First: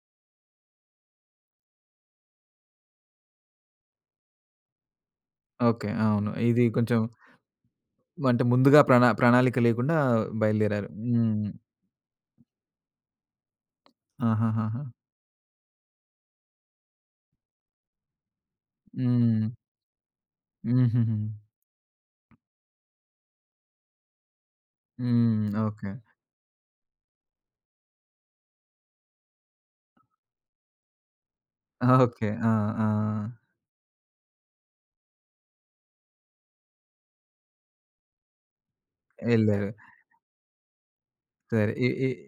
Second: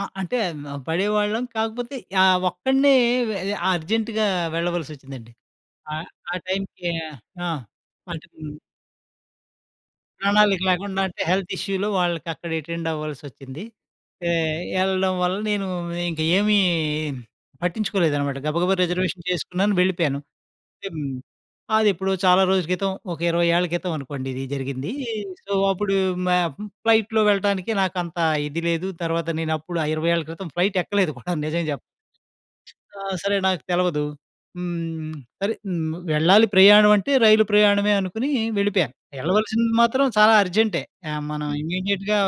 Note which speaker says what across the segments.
Speaker 1: ఆ! అంటే హ్మ్, పడేవాళ్ళం కాకపోతే ఆహ్, ఒక్కడినే వే అ అర్జెంట్‌గా వెళ్ళవలసి వచ్చిందండి.
Speaker 2: ఓకే.
Speaker 1: ఆ!
Speaker 2: అవును.
Speaker 1: ఆ
Speaker 2: ఇది
Speaker 1: టైమ్‌కి
Speaker 2: కొంచెం
Speaker 1: ఆ! అంటే
Speaker 2: మంటే
Speaker 1: హ్మ్.
Speaker 2: ముందుగా ప్రణా ప్రణాళిక లేకుండా
Speaker 1: ప్రణాళిక
Speaker 2: బయలుదేరారు.
Speaker 1: లేకుండా అంటే
Speaker 2: హ్మ్.
Speaker 1: హెల్త్ ఇష్యూలో వాళ్ళకి అక్కడ అటెండ్ అవ్వాల్సొచ్చింది. ఎ
Speaker 2: ఆహాహాహా!
Speaker 1: ఎళ్ళడం వల్ల నేను ఇంక ఏమీ పట్టించుకోలేదనమాట గబగబా రిజర్వేషన్
Speaker 2: హ్మ్.
Speaker 1: చేసుకున్నాను వెళ్ళిపోయాను. టిమ్
Speaker 2: హుహుహు.
Speaker 1: అది ఎప్పుడో చాలా రోజుల క్రితం ఒక 20 ఏళ్ల క్రితం అనుకోండి ఇది జరిగింది. సో,
Speaker 2: హ్మ్. ఓకే.
Speaker 1: అప్పుడు
Speaker 2: ఓకె.
Speaker 1: మ ఫ్లైట్‌లో వెళ్ళటానికి నాకంత ఇది లేదు. తర్వాత నేను అప్పుడు ఆ 20 ఏళ్ళ క్రితం ఫ్లైట్ ఎక్కలేదు కూడా నిజం చెప్ప
Speaker 2: ఓకే. ఆ!
Speaker 1: ఆ!
Speaker 2: ఆ!
Speaker 1: సరే నాకు తెలవదు. హ్మ్. సరే హ్మ్. వెళ్ళాలి ప్రయాణమంటే రైలు ప్రయాణమే అనుకుని వెళ్ళిపోయ. వెళ్ళవలసింది
Speaker 2: ఎళ్ళారు.
Speaker 1: మాత్రం చాలా అర్జెంటే ఆహ్, మనం
Speaker 2: సరే ఈ ఈ
Speaker 1: ఇమ్మీడియేట్‌గా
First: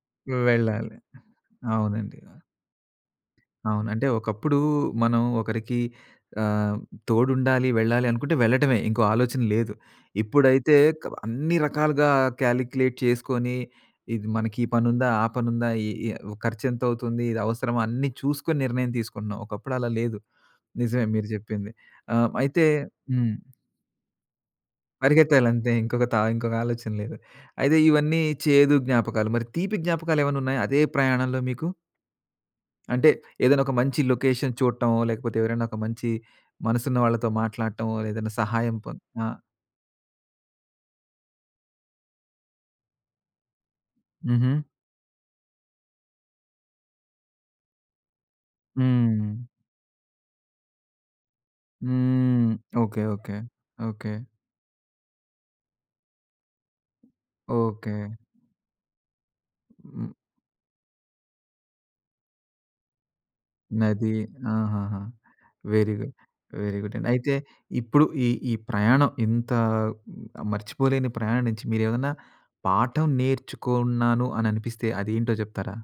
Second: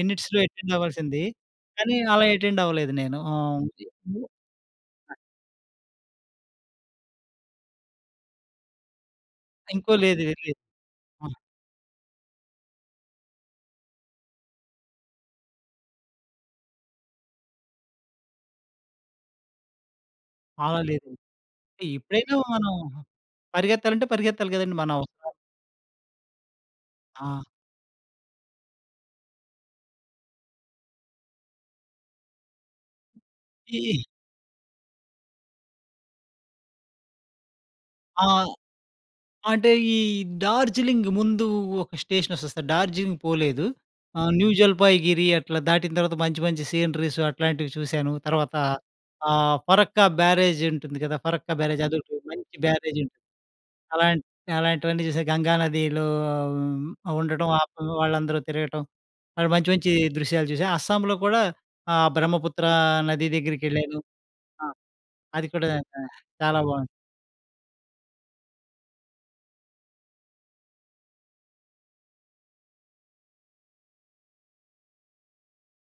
Speaker 1: మినిట్స్‌లో యటెండ్
Speaker 2: వెళ్ళాలి.
Speaker 1: అవ్వాల్సింది. కానీ
Speaker 2: అవునండి.
Speaker 1: అలా
Speaker 2: అవును.
Speaker 1: యటెండ్ అవ్వలేదు నేను. ఆహ్
Speaker 2: అవును. అంటే ఒకప్పుడు మనం ఒకరికి ఆహ్, తోడుండాలి వెళ్ళాలి అనుకుంటే వెళ్లటమే ఇంకో ఆలోచన లేదు.
Speaker 1: ఇంకో లేదు వెళ్ళేది.
Speaker 2: ఇప్పుడైతే క బ
Speaker 1: ఆ!
Speaker 2: అన్ని రకాలుగా కాలిక్యులేట్ చేసుకొని ఇది మనకి ఈ పనుందా? ఆ పనుందా? ఈ ఈ ఖర్చు ఎంతవుతుంది ఇది అవసరమా అన్నీ చూసుకొని నిర్ణయం తీసుకుంటున్నాం. ఒకప్పుడు అలా లేదు.
Speaker 1: అలా
Speaker 2: నిజమే
Speaker 1: లేదు.
Speaker 2: మీరు చెప్పింది.
Speaker 1: ఈ
Speaker 2: ఆ!
Speaker 1: ఎప్పుడైనా
Speaker 2: అయితే
Speaker 1: మనం
Speaker 2: హ్మ్.
Speaker 1: పరిగెత్తాలంటే పరిగెత్తాలి కదండీ మన అవసరాలు.
Speaker 2: పరిగెత్తాలంతే ఇంకొక త ఇంకొక ఆలోచన లేదు.
Speaker 1: ఆ!
Speaker 2: అయితే ఇవన్నీ చేదు జ్ఞాపకాలు. మరి తీపి జ్ఞాపకాలు ఏమన్నా ఉన్నాయా అదే ప్రయాణంలో మీకు? అంటే ఏదైనా ఒక మంచి
Speaker 1: ఈ
Speaker 2: లొకేషన్ చూడటమో, లేకపోతే ఎవరైనా ఒక మంచి మనసున్న వాళ్ళతో మాట్లాడటమో,
Speaker 1: ఆ!
Speaker 2: ఏదైనా సహాయం పొం ఆ!
Speaker 1: అంటే ఈ డార్జిలింగ్ ముందు ఒక స్టేషన్ వస్తుంది. డార్జీలింగ్ పోలేదు. ఆ! న్యూ
Speaker 2: హుహు.
Speaker 1: జలపాయ్ గిరి అట్లా దాటిన తర్వాత మంచి మంచి సీనరీస్ అట్లాంటివి చూసాను. తర్వాత
Speaker 2: హ్మ్.
Speaker 1: ఆహ్, పరక్కా బ్యారేజ్ ఉంటుంది గదా! పరక్కా బ్యారేజ్ అదోటి
Speaker 2: హ్మ్.
Speaker 1: మంచి
Speaker 2: ఓకే.
Speaker 1: బ్యారేజుంటు
Speaker 2: ఓకే. ఓకే.
Speaker 1: అలాంట్ అలాంటివన్నీ చూసా. గంగా నదిలో ఆ ఉండటం వాటిలో
Speaker 2: ఓకే.
Speaker 1: వాళ్ళందరూ తిరగటం. అడ మంచి మంచి
Speaker 2: హ్మ్.
Speaker 1: దృశ్యాలు చూశా. అస్సాంలో కూడా ఆహ్, బ్రహ్మపుత్ర నది దగ్గరికెళ్ళాను.
Speaker 2: నది
Speaker 1: ఆ!
Speaker 2: ఆహాహా!
Speaker 1: అది కూడా
Speaker 2: వెరీ గు
Speaker 1: ఆహ్, చాలా
Speaker 2: వెరీ
Speaker 1: బాగుంది.
Speaker 2: గుడ్డండి. అయితే ఇప్పుడు ఈ ఈ ప్రయాణం ఇంత మర్చిపోలేని ప్రయానించి మీరేమన్నా పాఠం నేర్చుకున్నాను అని అనిపిస్తే అది ఏంటో చెప్తారా?